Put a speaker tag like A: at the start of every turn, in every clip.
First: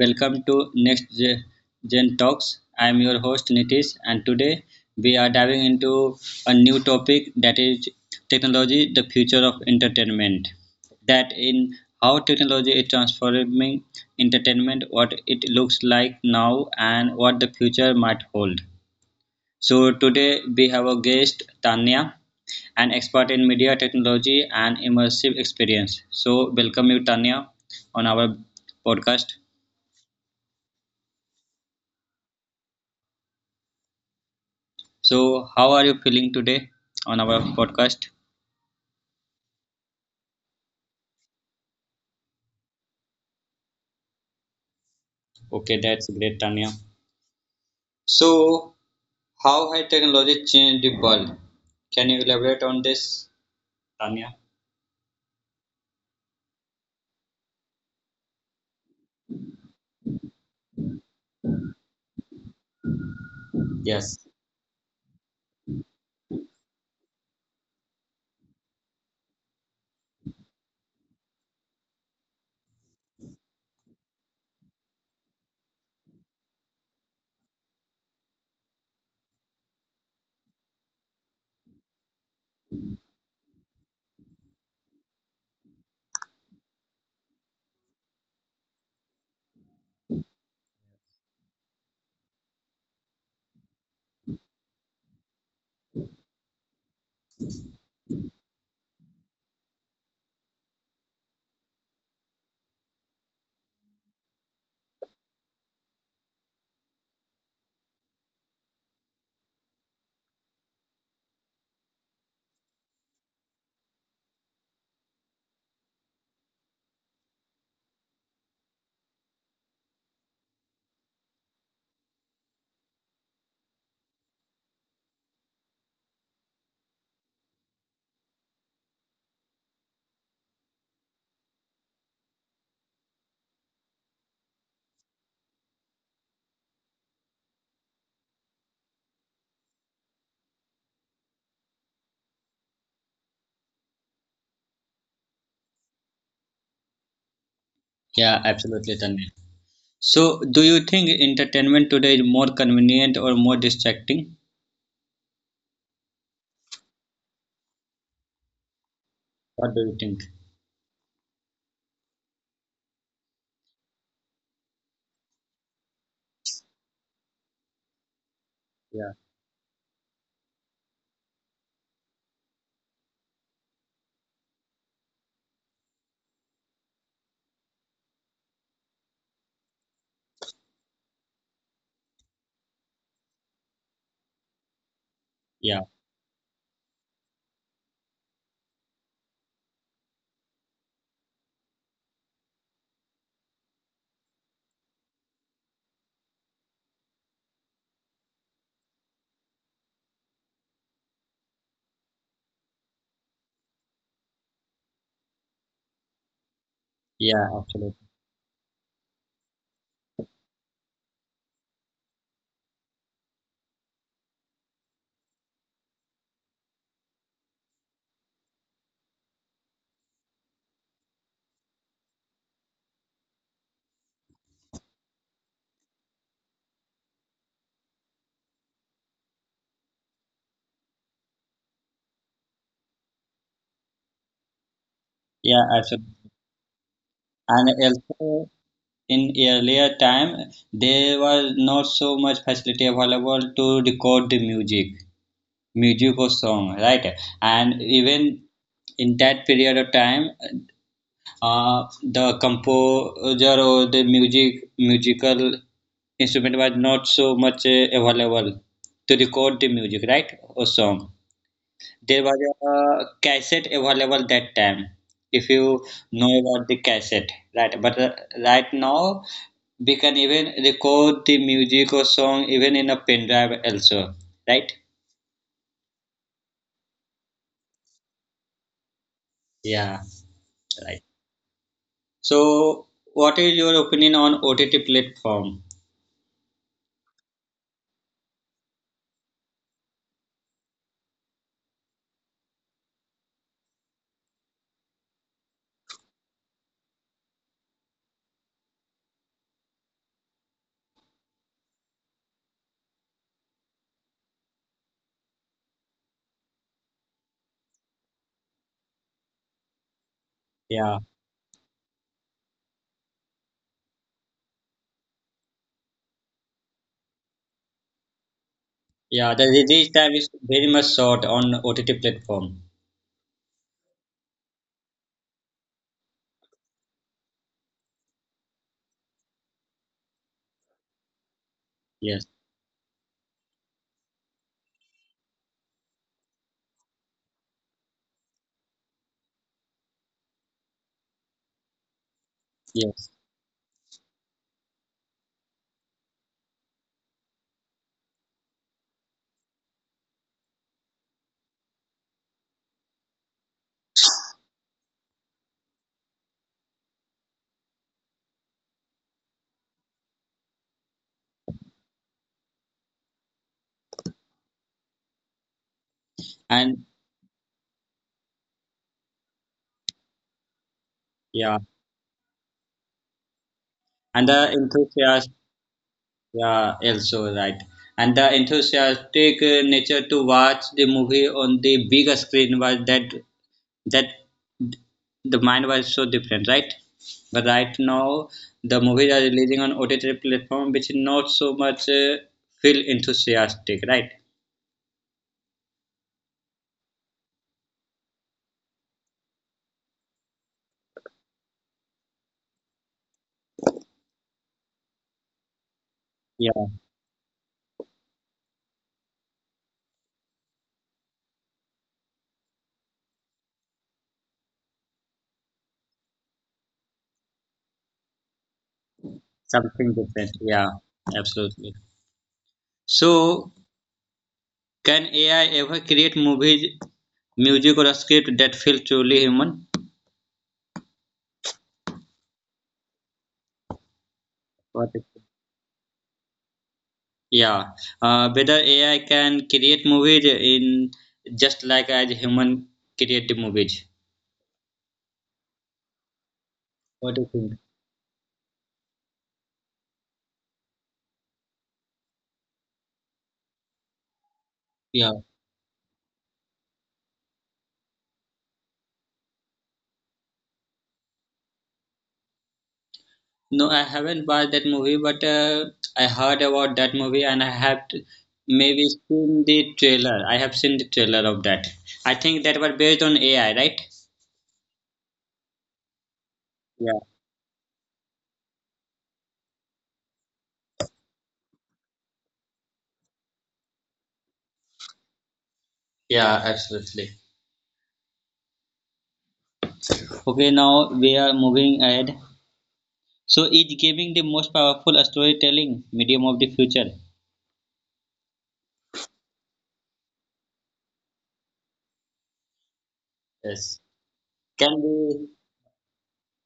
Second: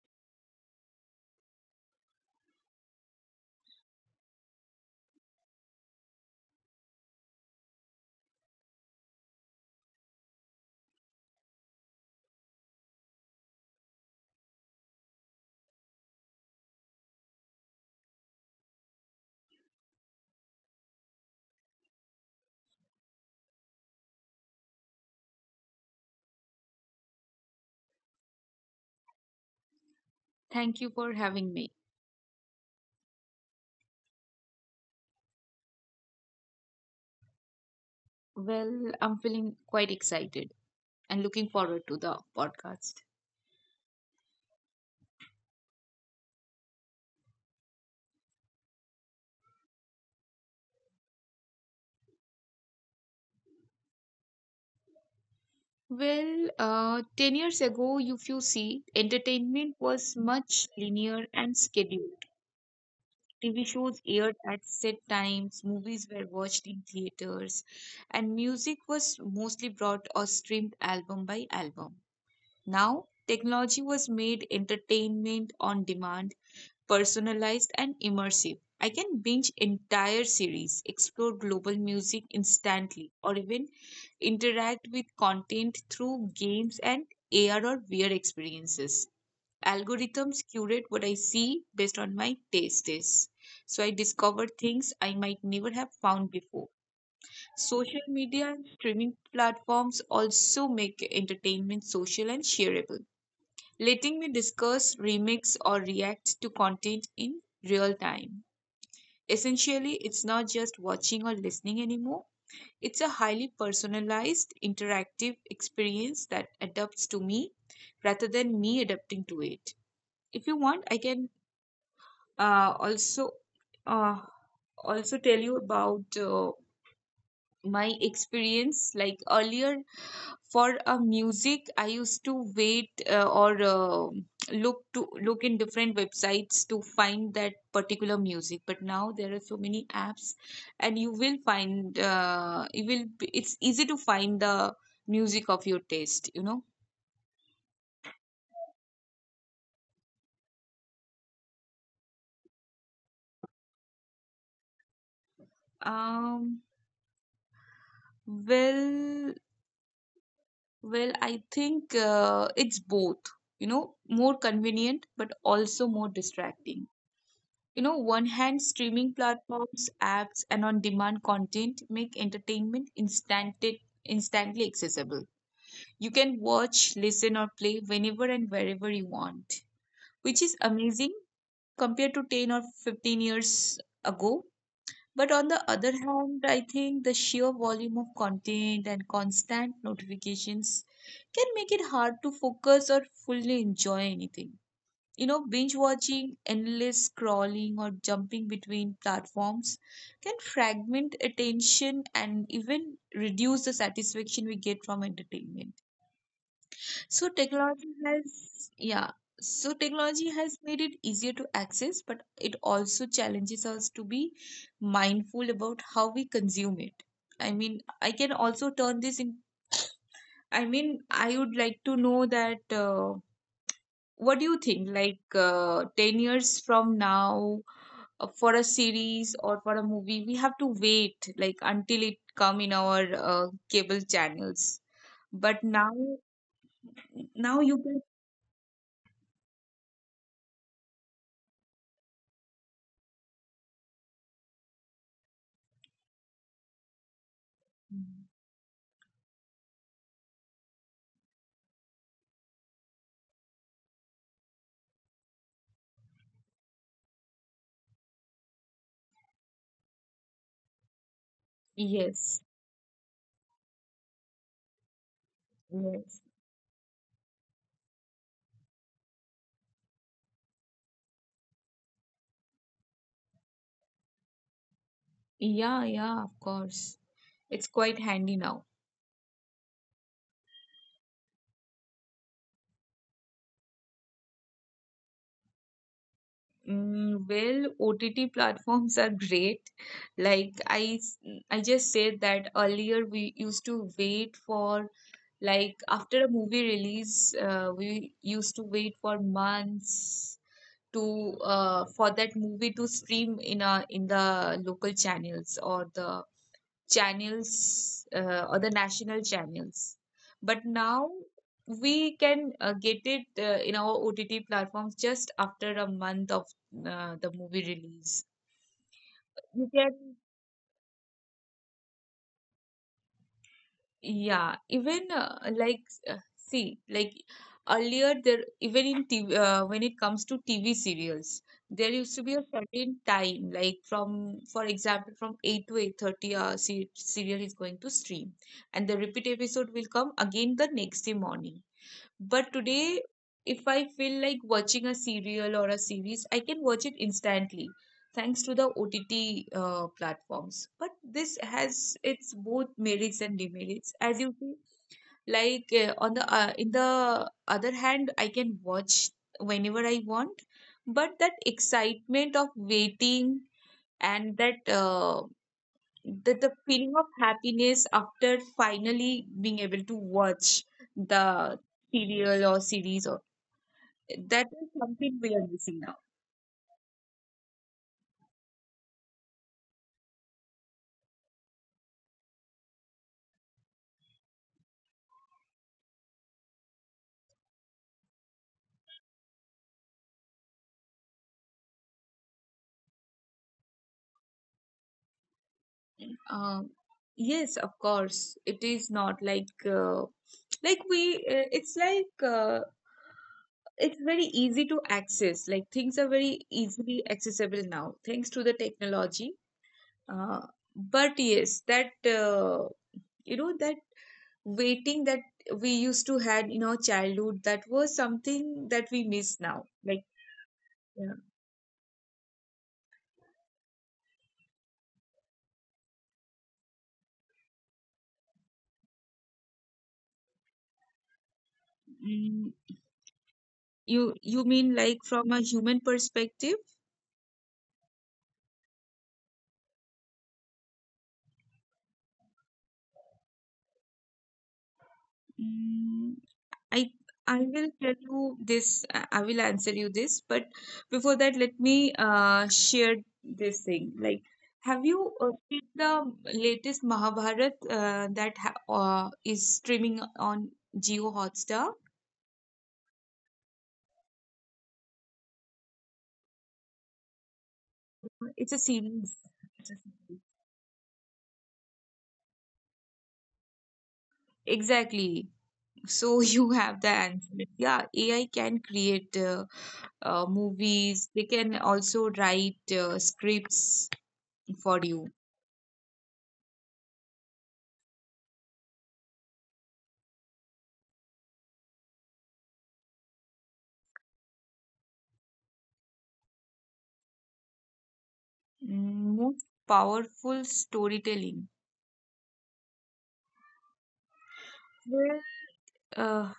A: welcome to Next Gen Talks. I am your host Nitish and today we are diving into a new topic, that is technology, the future of entertainment. That in how technology is transforming entertainment, what it looks like now and what the future might hold. So today we have a guest, Tanya, an expert in media technology and immersive experience. So welcome you, Tanya, on our podcast.
B: Thank you for having me.
A: So how are you feeling today on our podcast?
B: Well, I'm feeling quite excited and looking forward to the podcast.
A: Okay, that's great, Tanya. So how has technology changed the world? Can you elaborate on this, Tanya?
B: 10 years ago, if you see, entertainment was much linear and scheduled. TV shows
A: Yes.
B: aired at set times, movies were watched in theaters, and music was mostly brought or streamed album by album. Now, technology was made entertainment on demand personalized, and immersive. I can binge entire series, explore global music instantly, or even interact with content through games and AR or VR experiences. Algorithms curate what I see based on my tastes. So I discover things I might never have found before. Social media and streaming platforms also make entertainment social and shareable, letting me discuss, remix, or react to content in real time. Essentially, it's not just watching or listening anymore, it's a highly personalized, interactive experience that adapts to me rather than me adapting to it. If you want, I can uh, also uh, also tell you about my experience. Like earlier, for a music I used to wait or look to look in different websites to find that particular music, but now there are so many apps, and you will find you will be- it's easy to find the music of your taste.
A: Yeah, absolutely, Tanya. So do you think entertainment today is more convenient or more distracting?
B: um well
A: What do you think?
B: I think it's both, you know, more convenient but also more distracting. You know, one hand,
A: Yeah.
B: streaming platforms, apps, and on demand content make entertainment instantly accessible. You can watch, listen, or play whenever and wherever you want, which is amazing compared to 10 or 15 years ago. But on the
A: Yeah.
B: other hand, I think the sheer volume of content and constant notifications can make it hard to focus or fully enjoy anything. You know, binge watching, endless scrolling, or jumping between platforms can fragment attention and even reduce the satisfaction we get from entertainment. So
A: Yeah, absolutely.
B: technology has made it easier to access, but it also challenges us to be mindful about how we consume it. I mean, I can also turn this in. I mean, I would like to know that what do you think? Like 10 years from now, for a series or for a movie we have to wait like until it come in our cable channels,
A: Yeah,
B: but now
A: absolutely.
B: now
A: And
B: you can.
A: also in earlier time, there was not so much facility available to record the music, music or song, right? And even in that period of time, the composer or the music musical instrument was not so much available to record the music, right? Or song. There was
B: Yes.
A: a cassette available that time, if you
B: Yes.
A: know about the cassette, right? But right now, we can even record the music or song even in a pen drive also, right?
B: Yeah, yeah, of course, it's quite handy now.
A: Yeah, right. So, what is your opinion on OTT platform?
B: Well, OTT platforms are great. Like I just said that earlier we used to wait for, like after a movie release, we used to wait for months to for that movie to stream in a in the local channels or the channels, or the national channels, but
A: Yeah,
B: now we can get it in our OTT platforms just after a month of the movie release.
A: yeah. The
B: You
A: release time
B: can.
A: is very much short on OTT platform.
B: Yeah, even see, like earlier there even in TV when it comes to TV serials, there used to
A: Yes,
B: be a certain time, like from for example from 8 to 8:30, se serial is going to stream, and the repeat episode will come again the next day morning. But today,
A: yes,
B: if I feel like watching a serial or a series, I can watch it instantly thanks to the OTT platforms. But this has its both merits and demerits, as you see. Like on the in the other hand, I can watch whenever I want, but that excitement of waiting and that that the
A: and
B: feeling of happiness after finally being able to watch
A: yeah,
B: the serial or series, or
A: and the
B: that is something
A: enthusiasm.
B: we are missing now.
A: Yeah, also right. And the enthusiastic nature to watch the movie on the bigger screen was that the mind was so different, right? But right now, the movies are releasing on OTT platform, which is not so much feel enthusiastic, right?
B: um, yes, of course it is not like like we it's like it's very easy to access, like things are very
A: Yeah,
B: easily accessible now thanks to the technology, uh, but yes, that, uh, you know, that waiting that we used to had in our childhood, that was something that we miss now.
A: something
B: Like
A: different. Yeah,
B: yeah.
A: absolutely. So, can AI ever create movies, music, or a script that feel truly human?
B: mm, you you mean
A: What?
B: like from a human perspective.
A: Yeah, whether AI can create movies in just like as human create the movies.
B: Mm, I
A: What do you
B: I
A: think?
B: will tell you this. I will answer you this, but before that, let me share this thing. Like, have you
A: Yeah,
B: seen the latest Mahabharat that ha uh, is streaming on Jio Hotstar?
A: no, I haven't watched that movie, but I heard about that movie and
B: It's a
A: maybe
B: series.
A: seen the
B: It's a
A: trailer.
B: series.
A: I have seen the trailer of that. I think that was based on AI, right?
B: Exactly. So you have the
A: Yeah.
B: answer. Yeah, AI can create movies. They can also write scripts for you.
A: Yeah, absolutely. Okay, now we are moving ahead. So, is giving the most powerful storytelling medium of the future?
B: Mm, most powerful storytelling.
A: Yes. Can
B: Well,
A: we
B: uh,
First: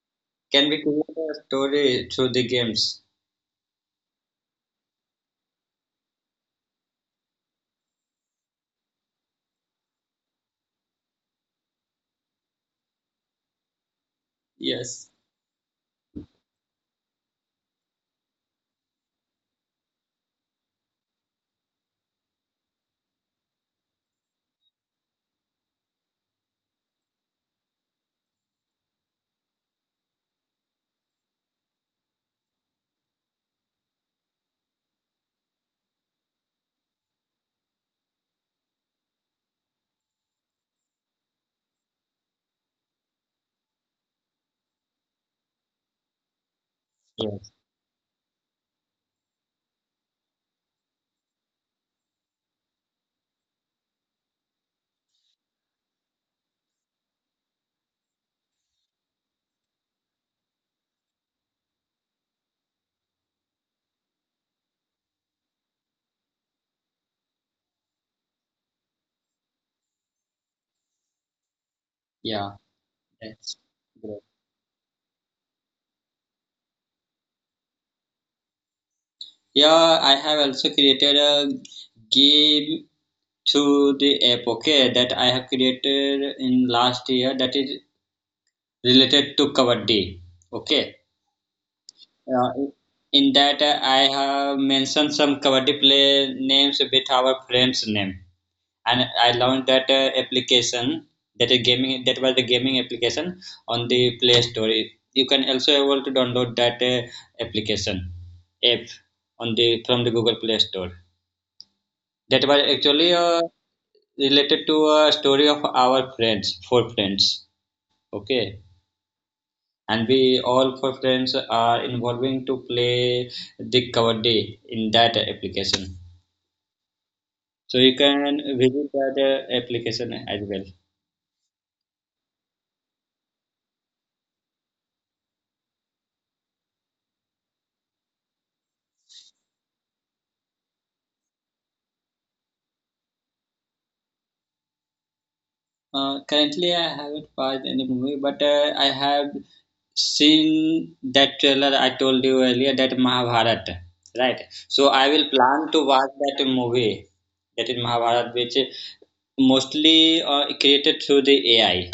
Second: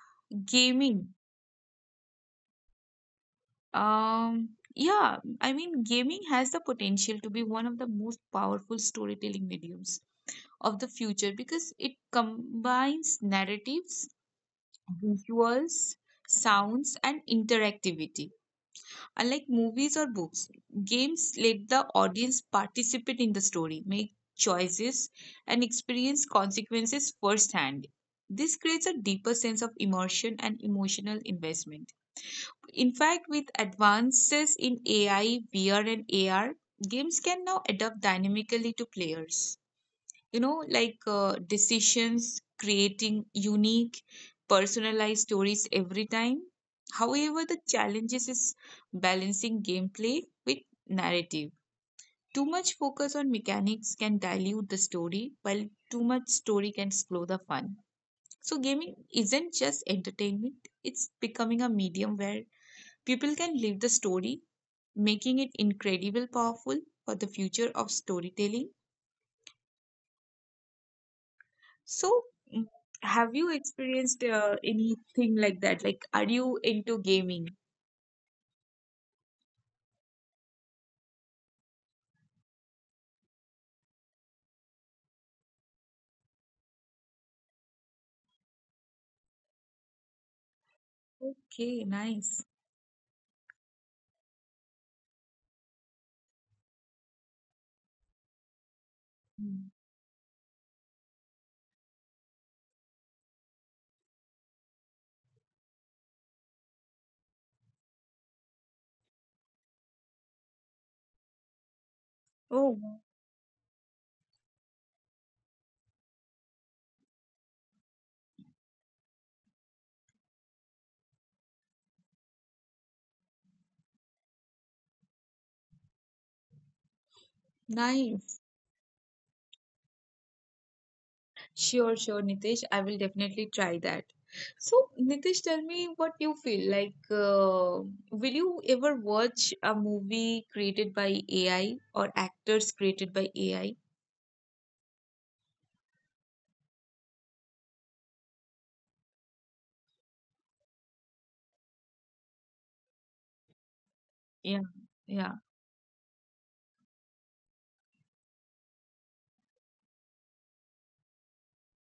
A: Can we
B: gaming.
A: create a story through the games?
B: Um, yeah, I mean, gaming has the potential to be one of the most powerful storytelling mediums of the future because it combines narratives,
A: Yes.
B: visuals, sounds, and interactivity. Unlike movies or books, games let the audience participate in the story, make choices, and experience consequences firsthand. This creates a deeper sense of immersion and emotional investment. In fact, with advances in AI, VR, and AR, games can now adapt dynamically to players, you know, like decisions, creating unique personalized stories every time. However,
A: Yes,
B: the challenges is balancing gameplay with narrative. Too much focus on mechanics can dilute the story, while too much story can slow the fun. So gaming isn't just entertainment, it's becoming a medium where people can live the story, making it incredible powerful for the future of storytelling. So,
A: yeah,
B: mm, have you
A: that's great.
B: experienced anything like that? Like, are you into gaming?
A: Yeah, I have also created a game through the app, okay, that I have created in last year, that is related to Kabaddi, okay.
B: Okay, nice.
A: Uh, in that, I have mentioned some Kabaddi play names with our friends' name. And I launched
B: Mm.
A: that application, that a gaming, that was the gaming application on the Play Store. You can also able to download that application app on the from the Google Play Store. That was
B: Oh,
A: actually related to a story of our friends, four friends. Okay, and we all four friends are involving to play the cover day in that application. So you can
B: nice.
A: visit that application as well.
B: Sure, sure, Nitesh. I will definitely try that. So, Nitesh, tell me what you feel like. Will you ever watch a movie created by AI or actors created by AI?
A: Currently, I haven't watched any movie, but I have seen that trailer I told you earlier, that Mahabharat, right?
B: Yeah,
A: So I will
B: yeah.
A: plan to watch that movie, that is Mahabharat, which is mostly created through the AI.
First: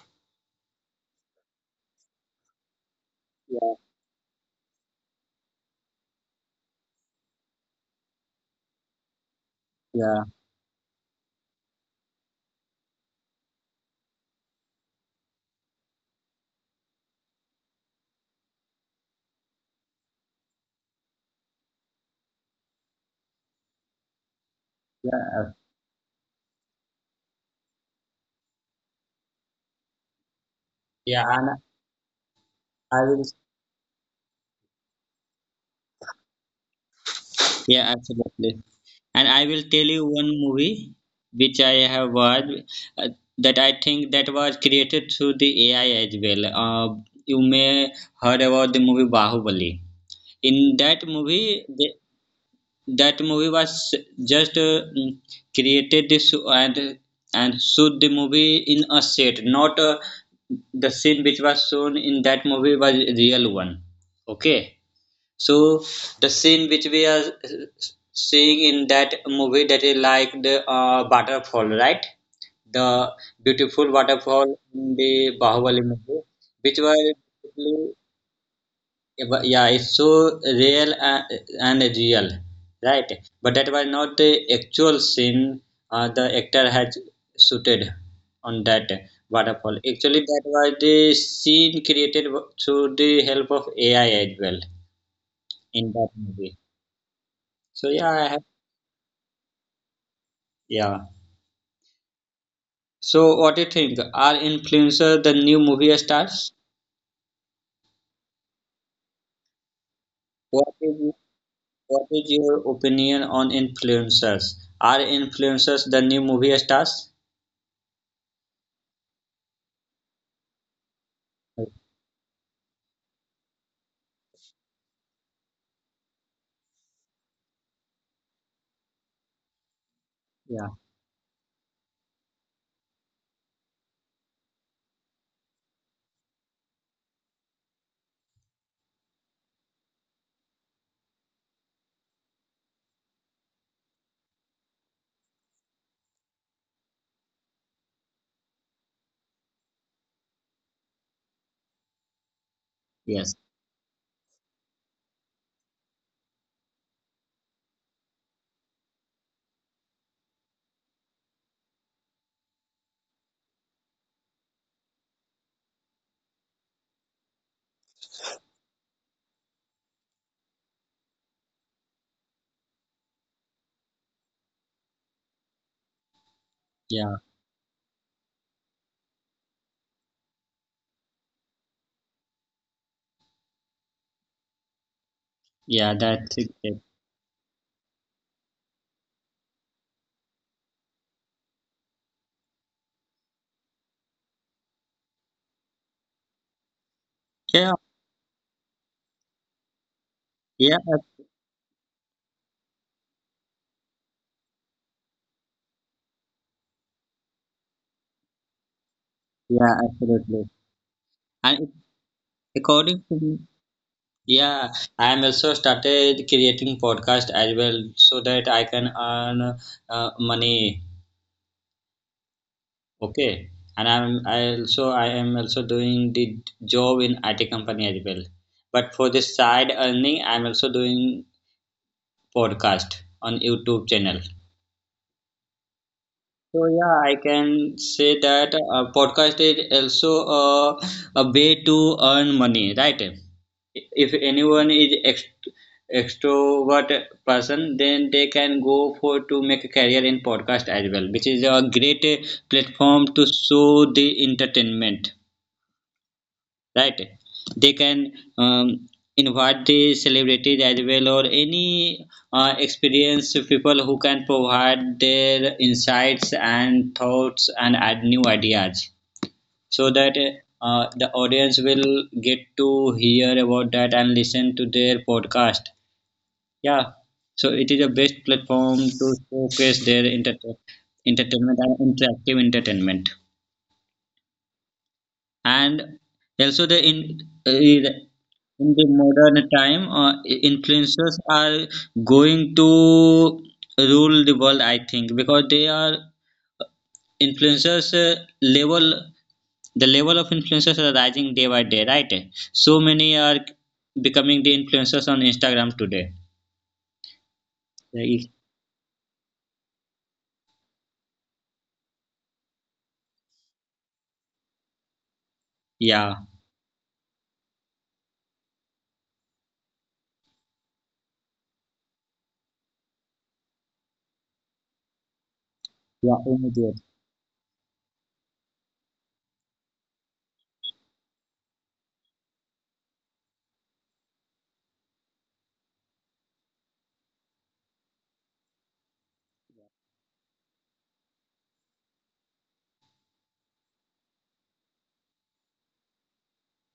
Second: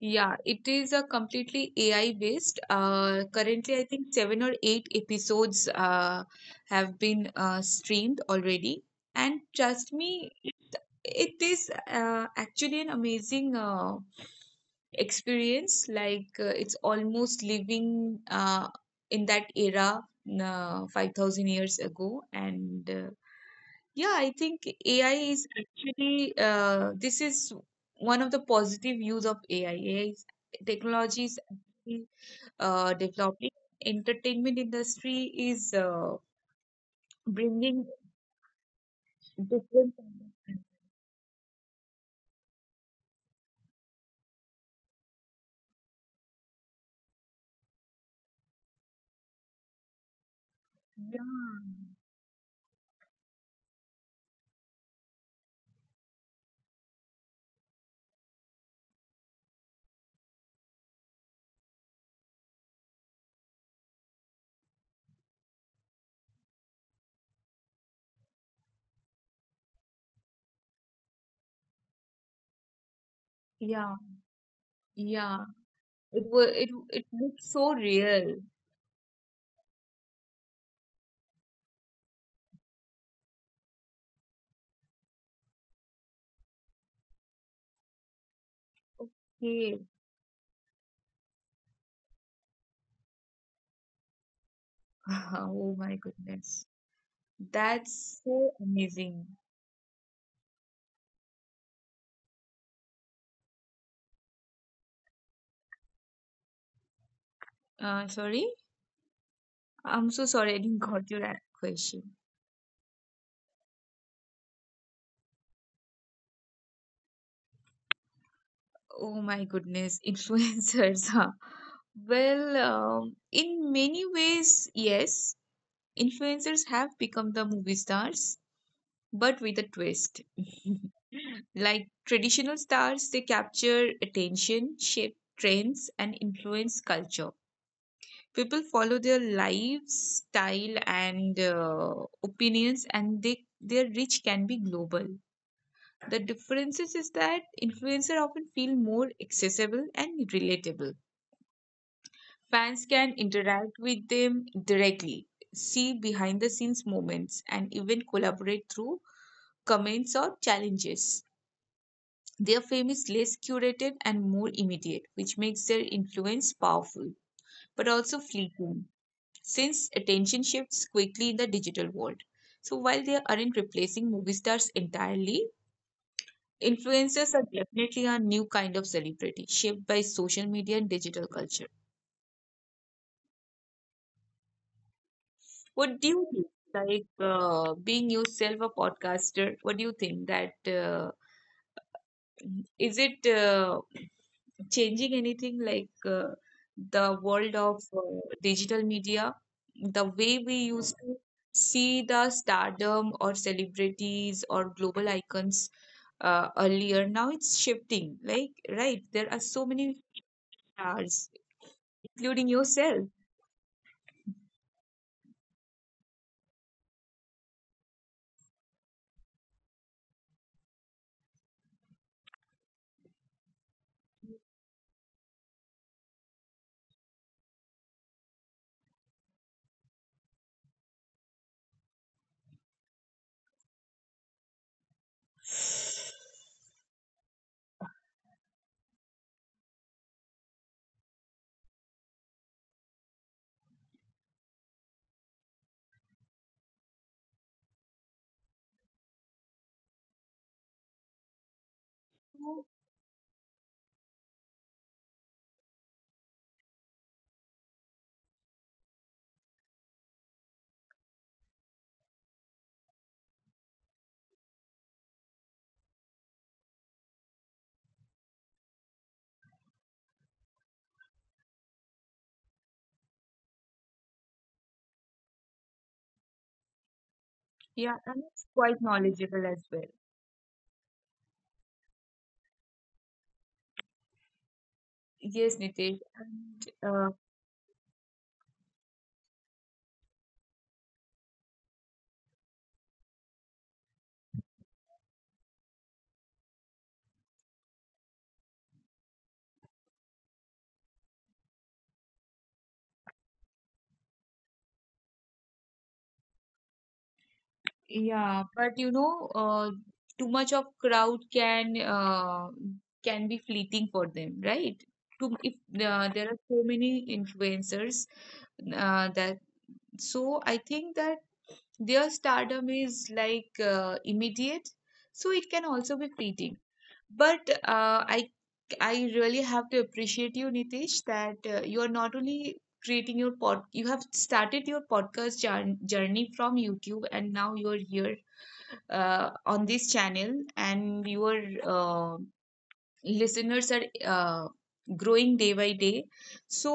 B: Yeah, it is a completely AI based.
A: Yeah,
B: Currently, I think 7 or 8 episodes have been streamed already. And trust
A: yeah,
B: me, it is actually an amazing experience. Like, it's almost living in that era 5,000 years ago. And yeah, I think AI is
A: yeah,
B: actually, this is one of the positive use of AI. AI is, technology
A: yeah.
B: is
A: And
B: actually
A: I will
B: developing. Entertainment industry is
A: Yeah,
B: bringing
A: absolutely. And I will tell
B: different
A: you
B: kind
A: one
B: of content.
A: movie which I have watched, uh, that I think that was created through the AI as well. You may heard about the movie Bahubali. In that
B: Yeah,
A: movie, the, that movie was just created this and shoot the movie in a set, not the scene which was shown in that movie was real one. Okay, so the scene which we are seeing in that movie, that is like the waterfall, right? The
B: yeah,
A: beautiful waterfall in the
B: yeah.
A: Bahubali
B: It
A: movie,
B: was, it
A: which
B: it
A: was
B: looks so
A: basically-
B: real.
A: yeah, it's so real and real, right? But that was not the actual scene the actor had shooted on that
B: Okay.
A: waterfall. Actually, that was the scene created through the help of AI as well
B: Oh
A: in
B: my
A: that movie.
B: goodness,
A: So yeah,
B: that's
A: I have
B: so amazing.
A: yeah. So what do you think? Are influencers the new movie stars?
B: Sorry, I'm so sorry I didn't
A: What is
B: got your
A: what
B: question.
A: is your opinion on influencers? Are influencers the new movie stars?
B: Oh my goodness, influencers, huh? Well, in many ways, yes, influencers have become the movie stars, but with a twist.
A: Yeah.
B: Like traditional stars, they capture attention, shape trends, and influence culture. People follow their lives, style, and opinions, and they their reach can be global. The differences is that influencers often feel more accessible and relatable. Fans can
A: Yes.
B: interact with them directly, see behind the scenes moments, and even collaborate through comments or challenges. Their fame is less curated and more immediate, which makes their influence powerful but also fleeting, since attention shifts quickly in the digital world. So while they aren't replacing movie stars entirely,
A: Yeah.
B: influencers are definitely a new kind of celebrity shaped by social media and digital culture. What
A: Yeah.
B: do you
A: That's
B: think?
A: it. Yeah.
B: Like being yourself a podcaster, what do you think that, is it changing anything, like the world
A: Yeah.
B: of digital media, the way we used to
A: ab-
B: see the stardom or celebrities or global icons earlier? Now it's shifting. Like right, there are so
A: Yeah.
B: many
A: Absolutely.
B: stars,
A: And
B: including yourself.
A: according to me, yeah, I am also started creating podcast as well so that I can earn money. Okay, and I am also doing the job in IT company as well. But for the side earning, I'm also doing podcast on YouTube channel. So yeah, I can say that podcast is also uh, a way to earn money, right? If anyone is extrovert person, then they can go for to make a career in podcast as well, which is a great
B: So,
A: platform to show the entertainment, right? They can um, invite the celebrities as well or any experienced people who can provide their insights and thoughts and add new ideas, so that the audience will get to hear about that and listen to their podcast, yeah. So it is the
B: yeah,
A: best
B: and it's
A: platform
B: quite
A: to
B: knowledgeable as
A: showcase
B: well.
A: their entertainment and interactive entertainment.
B: Yes,
A: And
B: Nitesh.
A: also
B: And
A: the in the modern time, influencers are going to rule the world, I think, because they are eh, influencers level the level of influencers are rising day by day, right? So many are becoming the influencers on Instagram today. Right.
B: yeah, but you know, too much of crowd can be fleeting for them, right? Too if
A: Yeah.
B: there are so many influencers that so I think that their stardom is like immediate, so it can also be
A: Yeah,
B: fleeting.
A: immediate.
B: But I I really have to appreciate you, Nitish, that you are not only creating your pod you have started your podcast journey from YouTube and now you're here on this channel, and your uh, listeners are growing day by day. So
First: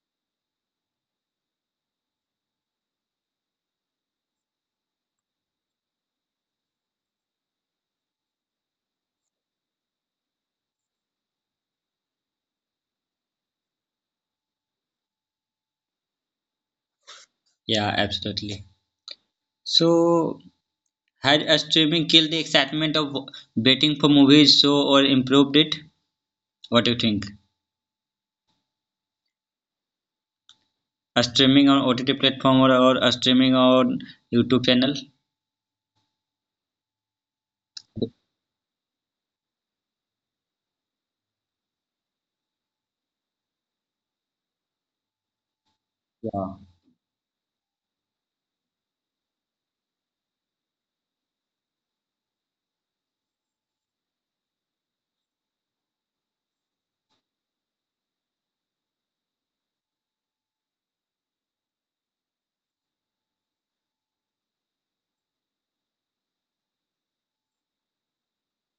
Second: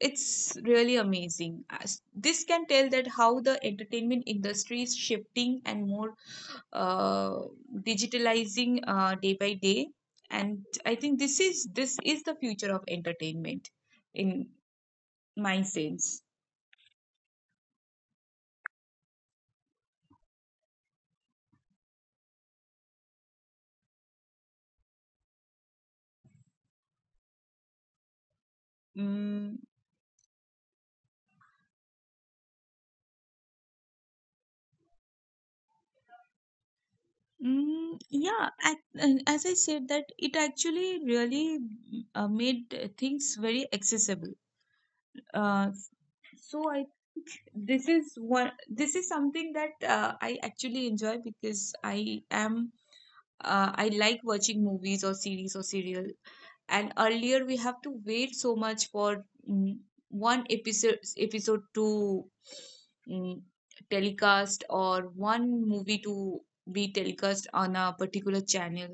B: it's really amazing. As this can tell that how the entertainment industry is shifting and more uh, digitalizing day by day, and I think this is the future of entertainment in my sense.
A: Yeah, absolutely. So had a streaming killed the excitement of waiting for movies so or improved it? What do you think?
B: Mm.
A: A streaming on OTT platform, or a streaming on YouTube channel?
B: And as I said, that it actually really, made things very accessible. Uh,
A: Yeah.
B: so I This is one, this is something that I actually enjoy, because I am, I like watching movies or series or serial. And earlier we have to wait so much for, one episode to, mm, telecast, or one movie to be telecast on a particular channel.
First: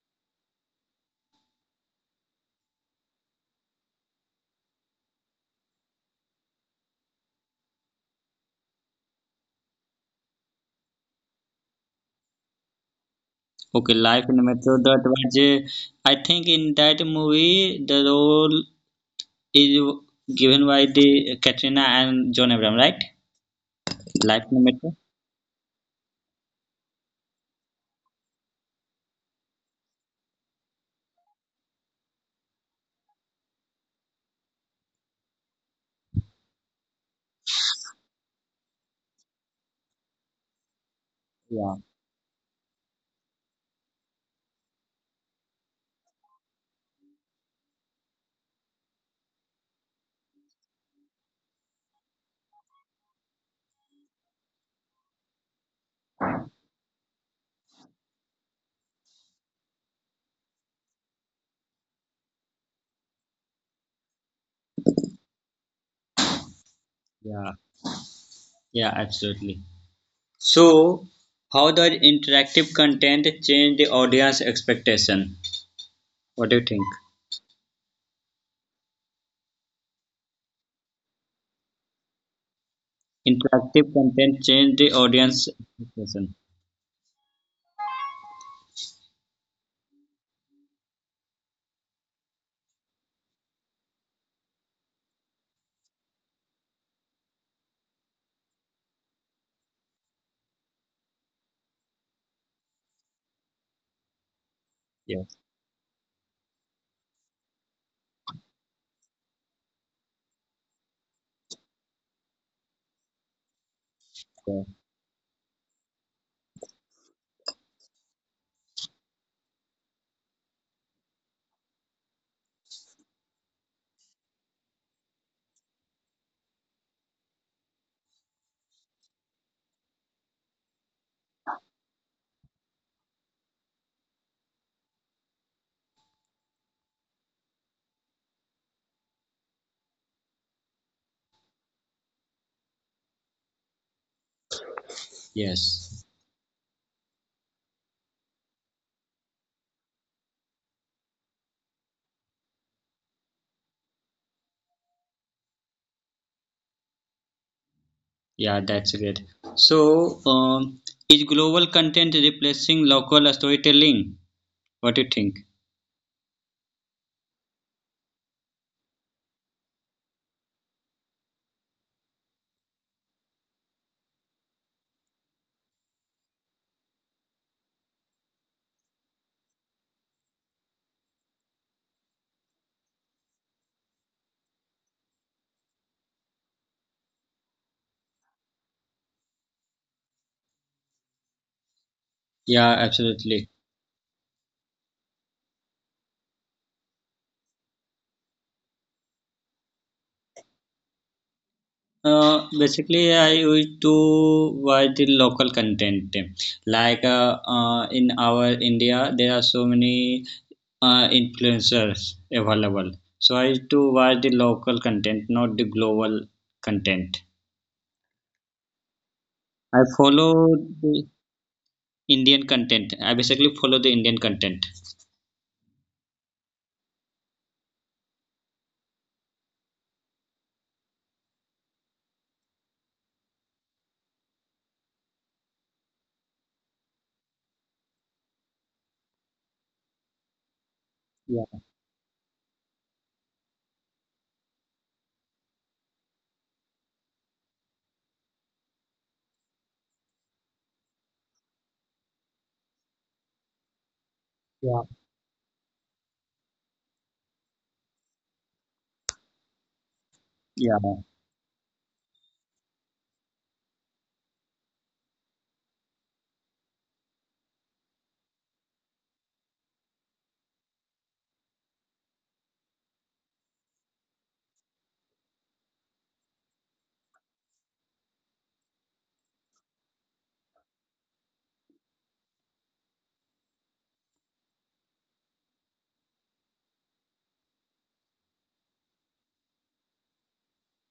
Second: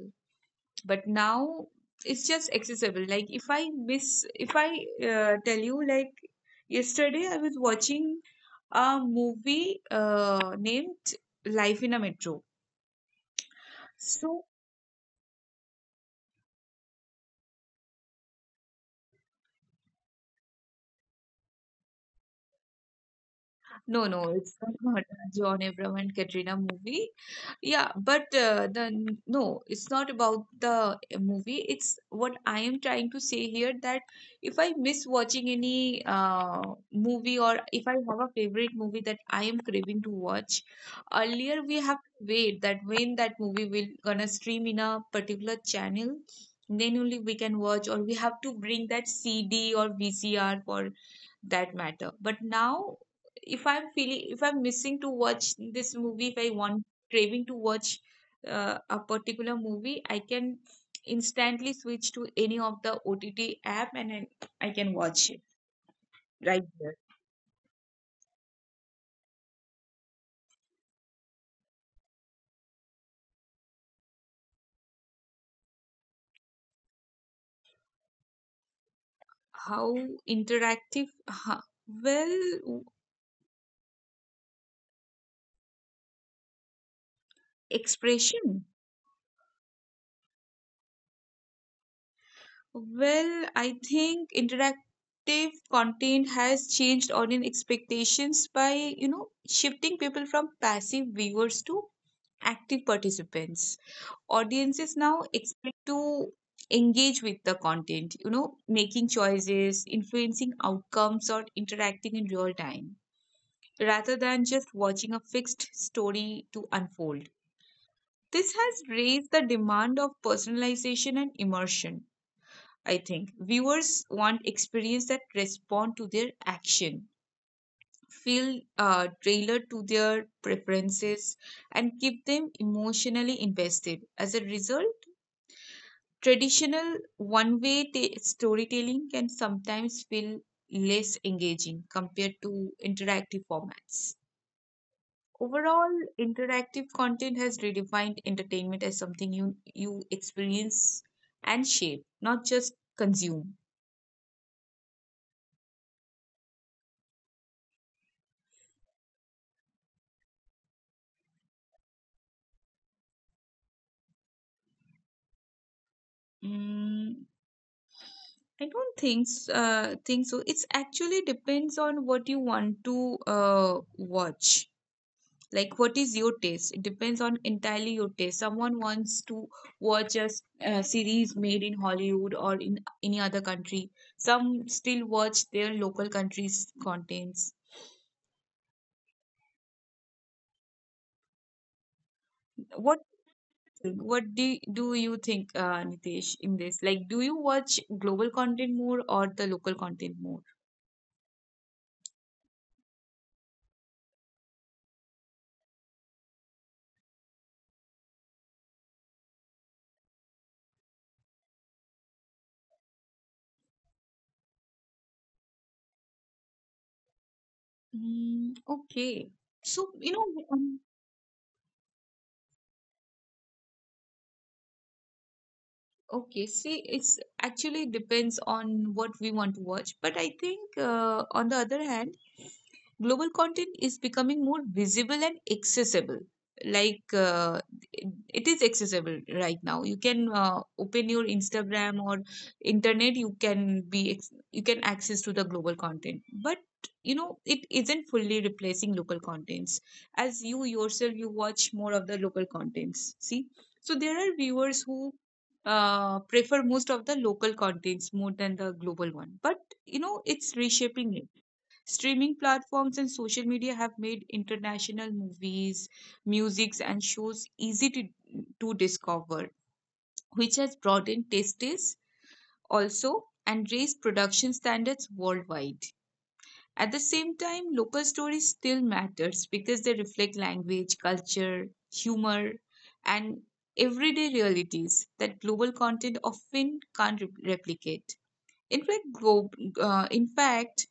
B: But now it's just accessible. Like if I miss, if I tell you, like yesterday I was watching a movie named Life in a Metro.
A: Okay, Life in the
B: So
A: Metro, that was a, I think in that movie the role is given by the Katrina and John Abraham, right?
B: no, no,
A: Life
B: it's
A: in the Metro?
B: not a John Abram and Katrina movie. Yeah, but the no, it's not about the movie. It's what I am trying to say here that if I miss watching any movie, or if I have a favorite movie that I am craving to watch, earlier
A: Yeah,
B: we have to wait that when that movie will gonna stream in a particular channel, then only we can watch, or we have to bring that CD or VCR for that matter. But now if I'm missing to watch this movie, if I want craving to watch a particular movie, I can instantly switch to any of the OTT app, and then I can watch it right there.
A: yeah, yeah, absolutely. So, how does interactive content change the audience expectation? What do you think?
B: How interactive, well,
A: Interactive content change the audience expectation.
B: expression well, I think interactive content has changed audience expectations by, you know, shifting people from passive viewers to active participants. Audiences now
A: Yes.
B: expect to engage with the content, you know, making choices, influencing outcomes, or interacting in real time rather than
A: Yeah.
B: just watching a fixed story to unfold. This has raised the demand of personalization and immersion. I think viewers want experience that respond to their action, feel tailored to their preferences, and keep them emotionally invested. As a result, traditional one way storytelling can sometimes feel less engaging compared to interactive formats. Overall,
A: Yes.
B: interactive content has redefined entertainment as something you experience and shape, not just consume.
A: Yeah, that's great. So, is global content replacing local storytelling? What do you think?
B: Mm, I don't think so. It's actually depends on what you want to watch, like what is your taste. It depends on entirely your taste. Someone wants to watch a series made in Hollywood or in any other country. Some still watch their local country's contents.
A: Yeah,
B: what
A: absolutely.
B: what do, do you think, Nitesh, in this, like do you watch global content more or the local content more?
A: Basically, I used to watch the local content. In our India, there are so many influencers available. So I used to watch the local content, not the global content.
B: Mm, okay.
A: I
B: So, you know,
A: follow
B: um,
A: the Indian content. I basically follow the Indian content.
B: okay, see, it's actually depends on what we want to watch. But I think, on the other hand, global content is becoming more visible and accessible. like uh, it it is accessible right now. You can open your
A: Yeah,
B: Instagram or internet. You can access to the global content, but, you know, it isn't fully replacing local contents. As you yourself, you watch more of the local contents, see. So there are
A: yeah,
B: viewers who prefer most of the local contents more than the global one, but, you know, it's
A: yeah.
B: reshaping. Streaming platforms and social media have made international movies, musics, and shows easy to discover, which has broadened tastes also and raised production standards worldwide. At the same time, local stories still matters because they reflect language, culture, humor, and everyday realities that global content often can't replicate. In fact, glo- in fact,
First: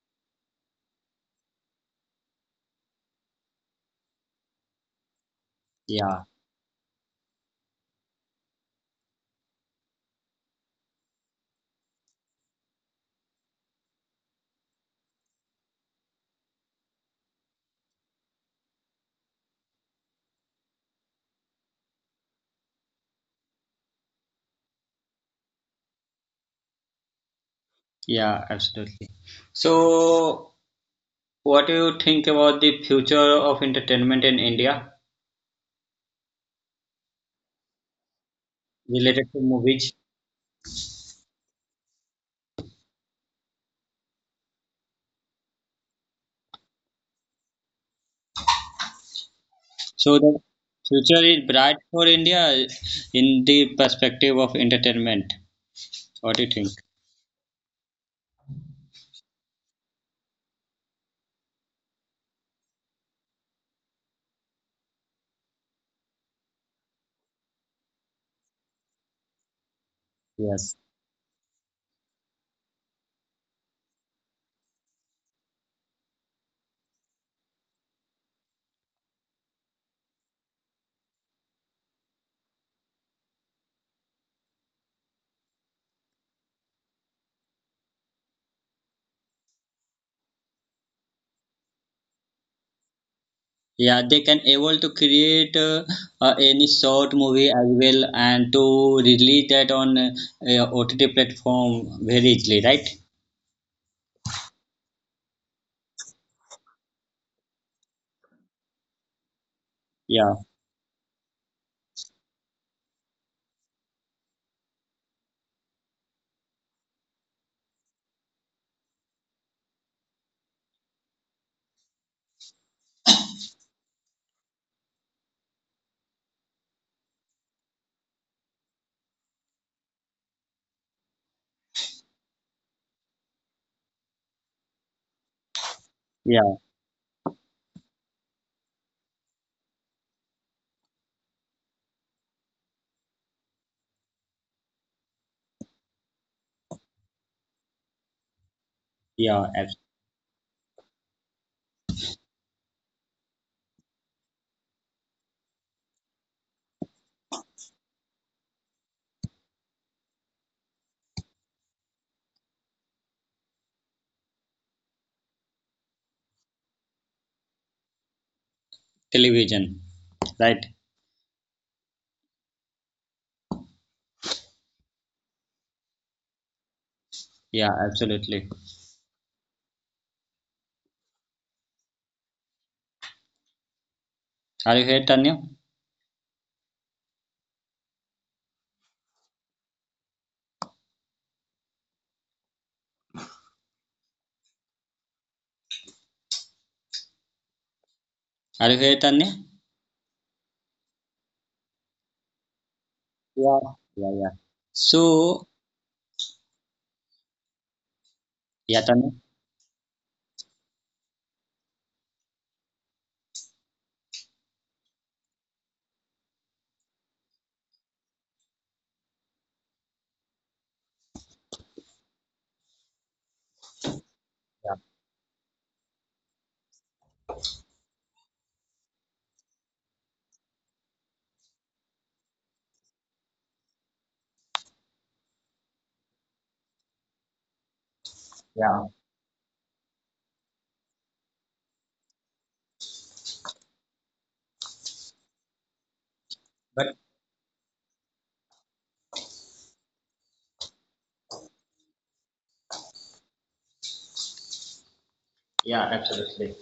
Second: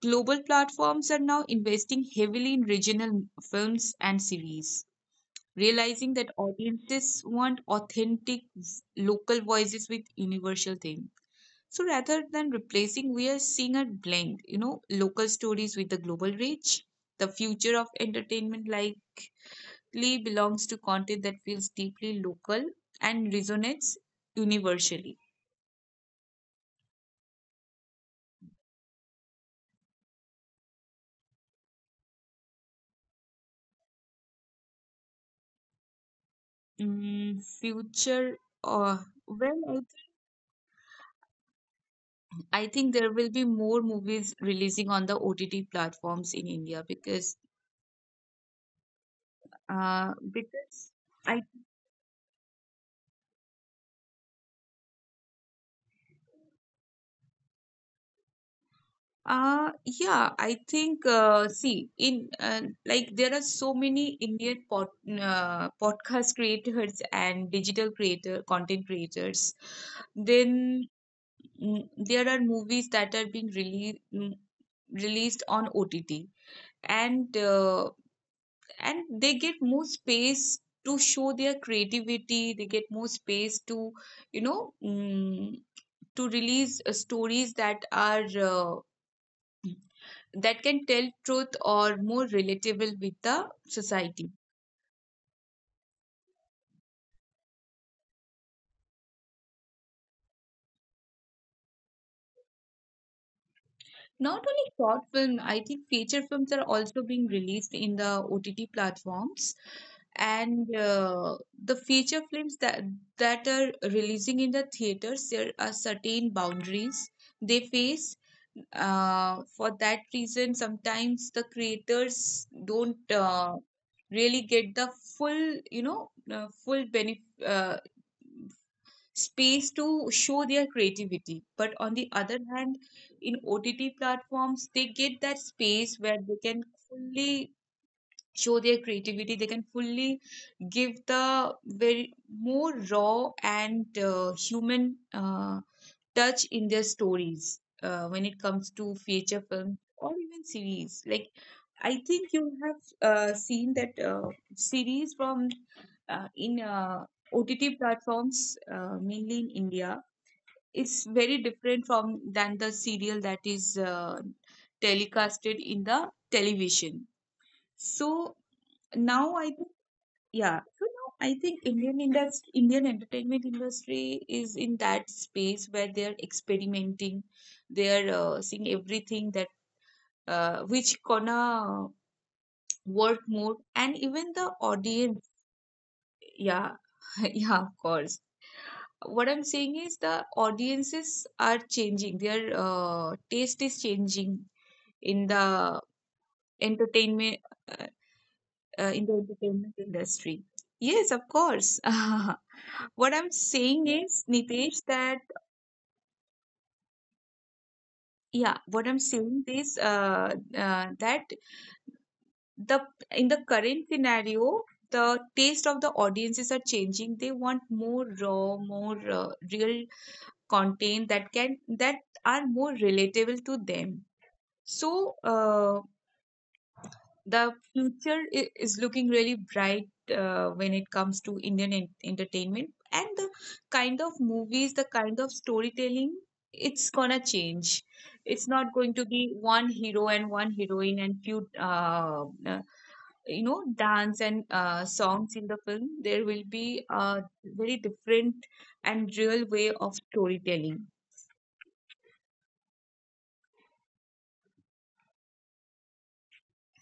B: global platforms are now investing heavily in regional films and series, realizing
A: Yeah.
B: that audiences want authentic local voices with universal themes. So rather than replacing, we are seeing a blend, you know, local stories with the global reach. The future of entertainment likely belongs to content that feels deeply local and resonates universally.
A: Yeah, absolutely. So, what do you think about the future of entertainment in India
B: Mm, future, uh,
A: related to
B: well,
A: movies?
B: I think there will be more movies releasing on the OTT platforms in India, because uh,
A: So, the
B: because
A: future
B: I
A: is bright for India in the perspective of entertainment. What do you think?
B: yeah, I think see in like there are so many Indian podcast creators and digital creator content creators.
A: Yes.
B: Then mm, there are movies that are being released on OTT, and uh, and they get more space to show their creativity. They get more space to, you know, mm, to release stories that can tell truth or more relatable with the
A: Yeah, they
B: society.
A: can able to create any short movie as well and to release that on OTT platform very easily, right?
B: Not only short film, I think feature films are also being released in the OTT platforms.
A: Yeah,
B: And the feature films that are releasing in the theaters, there are certain boundaries they face. For that reason, sometimes the creators don't really get the full, you know, full benefit. Space to show their creativity. But on the other hand, in OTT platforms, they get that space where they
A: yeah,
B: can fully show their creativity. They can fully give the very more raw and human touch in their stories when it comes to feature
A: yeah.
B: film
A: abs-
B: or even series. Like I think you have seen that series from in OTT platforms, mainly in India. It's very different from than the serial that is telecasted in the television. So now I think,
A: Television,
B: yeah.
A: right?
B: So now I think Indian industry, Indian entertainment industry is in that space where they're experimenting,
A: Yeah,
B: they're
A: absolutely.
B: seeing everything that which gonna work more, and even the
A: Are you here,
B: audience.
A: Tanya?
B: Yeah, yeah, of course. What I'm saying is the audiences are changing. Their taste is changing in the entertainment, uh,
A: Are you here,
B: in the
A: Tanya?
B: entertainment industry. Yes, of course. What I'm
A: Yeah,
B: saying
A: yeah,
B: is,
A: yeah.
B: Nitesh, that
A: So,
B: yeah, what
A: yeah,
B: I'm
A: Tanya.
B: saying is that the in the current scenario, the taste of the audiences are changing. They want more raw, more real content that are more relatable to them.
A: Yeah,
B: So, the future is looking really bright when it comes to entertainment, and the kind of movies, the kind of storytelling, it's gonna change. It's not going
A: yeah.
B: to be one hero and one heroine and few, you know, dance and songs in the film. There will be a very different and real way of storytelling.
A: Yeah, absolutely.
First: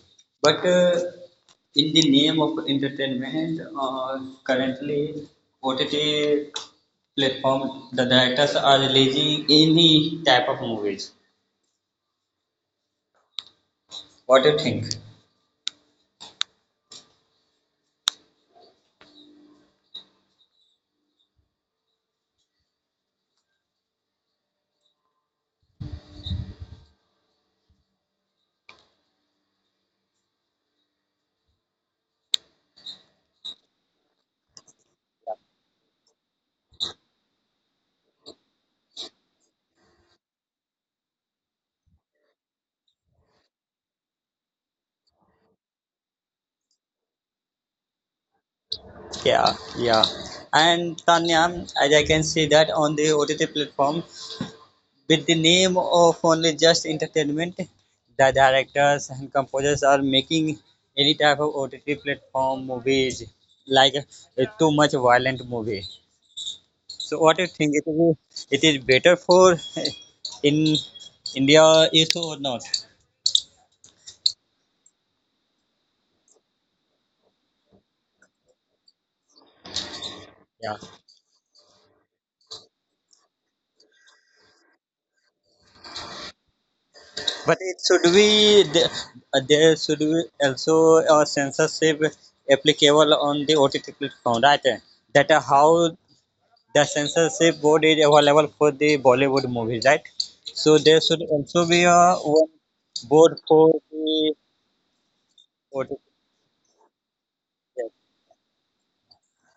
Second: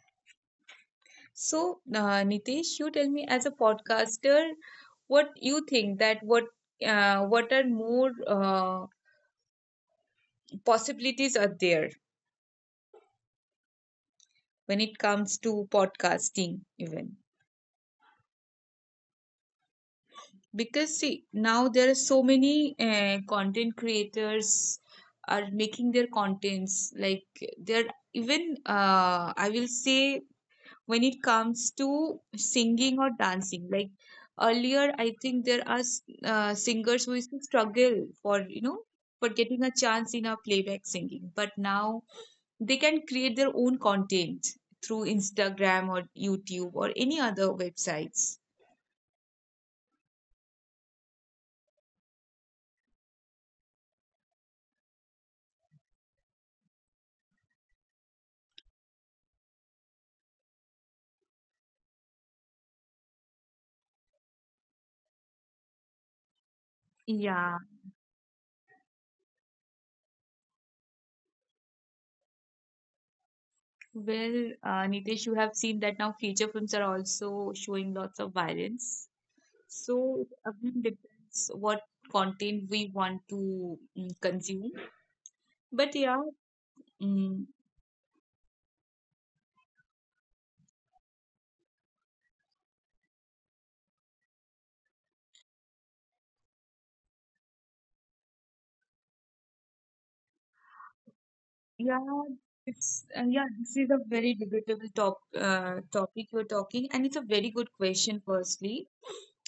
A: But
B: So,
A: in the name of
B: Nitesh, you tell me as a
A: entertainment,
B: podcaster,
A: currently
B: what you think that
A: OTT
B: what are
A: platform, the
B: more
A: directors are releasing any type of movies.
B: possibilities are there
A: What do you
B: when
A: think?
B: it comes to podcasting even? Because see, now there are so many content creators are making their contents, like they're even, I will say, when it comes to singing or dancing. Like earlier, I think there are singers who used to struggle for, you know, for getting a chance in a playback singing. But now they can create their own content through Instagram or YouTube or any other websites.
A: Yeah, yeah. And Tanya, as I can see that on the OTT platform, with the name of only just entertainment, the directors and composers are making any type of OTT platform movies like a too much violent movie. So what do you
B: Yeah,
A: think? It is better for in India is or not?
B: well, Nitesh, you have seen that now feature films are also showing lots of violence. So it
A: Yeah,
B: again depends what content we want to, mm, consume. But yeah, mm,
A: but it should be the- there should be also a censorship applicable on the OTT platform, right? That how the censorship board is available for the Bollywood movies, right? So there should also be a
B: yeah,
A: one
B: it's
A: board
B: yeah,
A: for
B: this is a
A: the
B: very debatable
A: OTT
B: topic you're talking, and it's a very good
A: platform.
B: question, firstly.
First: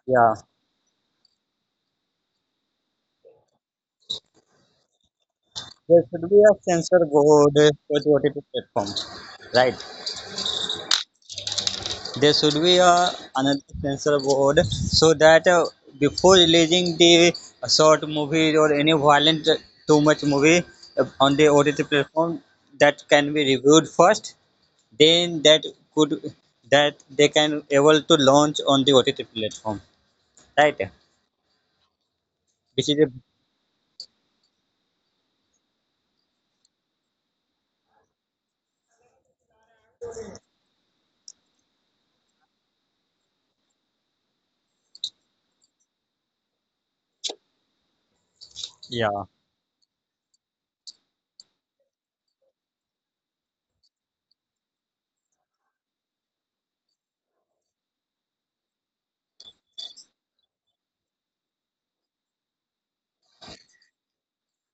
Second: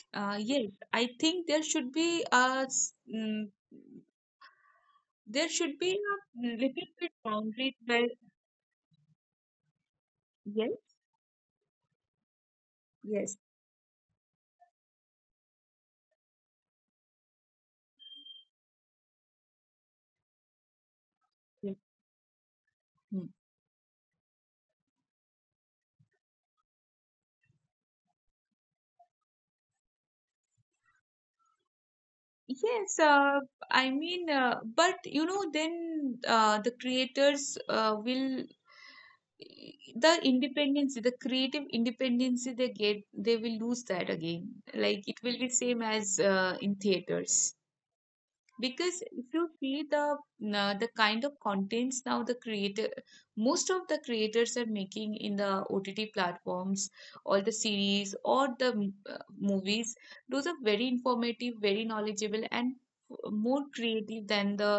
A: Yeah,
B: Yes, I think there should be a mm, there should be
A: there should be
B: a
A: a
B: little
A: censor
B: bit
A: board
B: boundary
A: for
B: where
A: the OTT platforms, right?
B: yes,
A: There should be a
B: yes,
A: another censor board so that before releasing the short movie or any violent too much movie on the
B: yes.
A: OTT platform, that
B: Mm.
A: can be reviewed first, then that could that they can able to launch on the OTT platform, right? Which
B: Yes,
A: is a
B: I mean, but you know, then the creators will, the independence, the creative independence they get, they will lose that again, like it will be same as in theaters. Because if
A: yeah,
B: you see the kind of contents now the creator, most of the creators are making in the OTT platforms, all the series or the mm, movies, those are very informative, very knowledgeable, and more creative than the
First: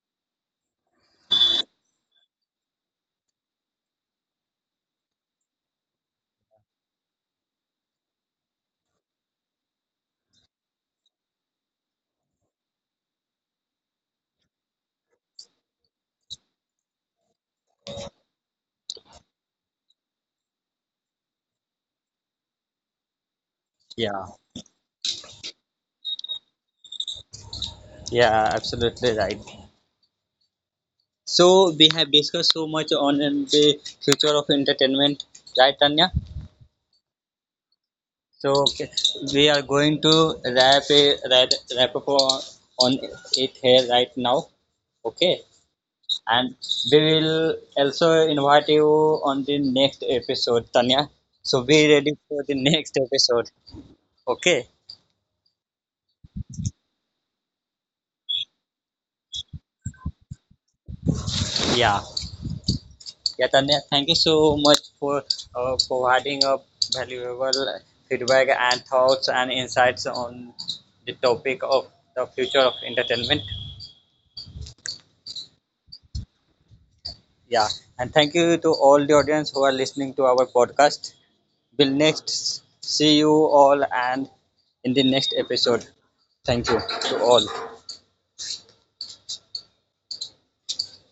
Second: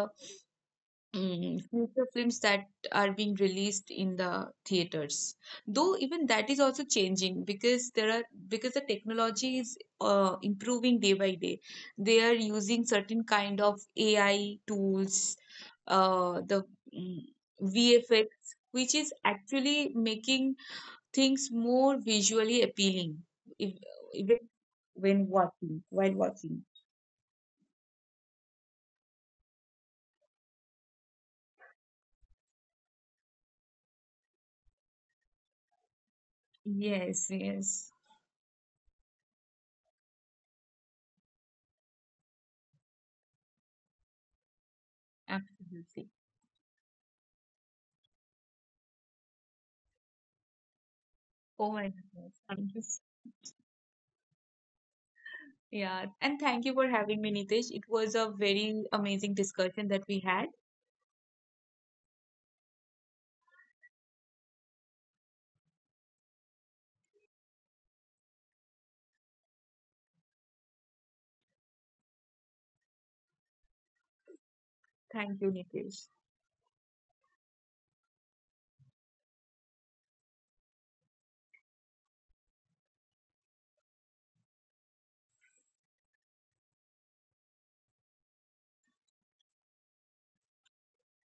B: mm, future films that are being released in the theaters. Though even that is also changing because there are, because the technology is improving day by day. They are using certain kind of AI tools, the mm, VFX, which is actually making things more visually appealing, if,
A: yeah,
B: even when watching, while watching.
A: yeah, absolutely right. So we have discussed so much on the future of entertainment, right, Tanya?
B: Yes, yes,
A: So okay, we are going to wrap up on on it here right now. Okay,
B: absolutely.
A: and we will also invite you on the next episode, Tanya. So
B: Oh
A: be
B: my
A: ready for
B: goodness.
A: the
B: Thank you.
A: next episode. Okay,
B: Yeah, and thank you for having me, Nitesh. It was a very amazing discussion that we had.
A: yeah, yeah, Tanya, thank you so much for providing a valuable feedback and thoughts and insights on the topic of the future of entertainment.
B: Thank you, Nitesh.
A: Yeah, and thank you to all the audience who are listening to our podcast. We'll next see you all and in the next episode. Thank you to all.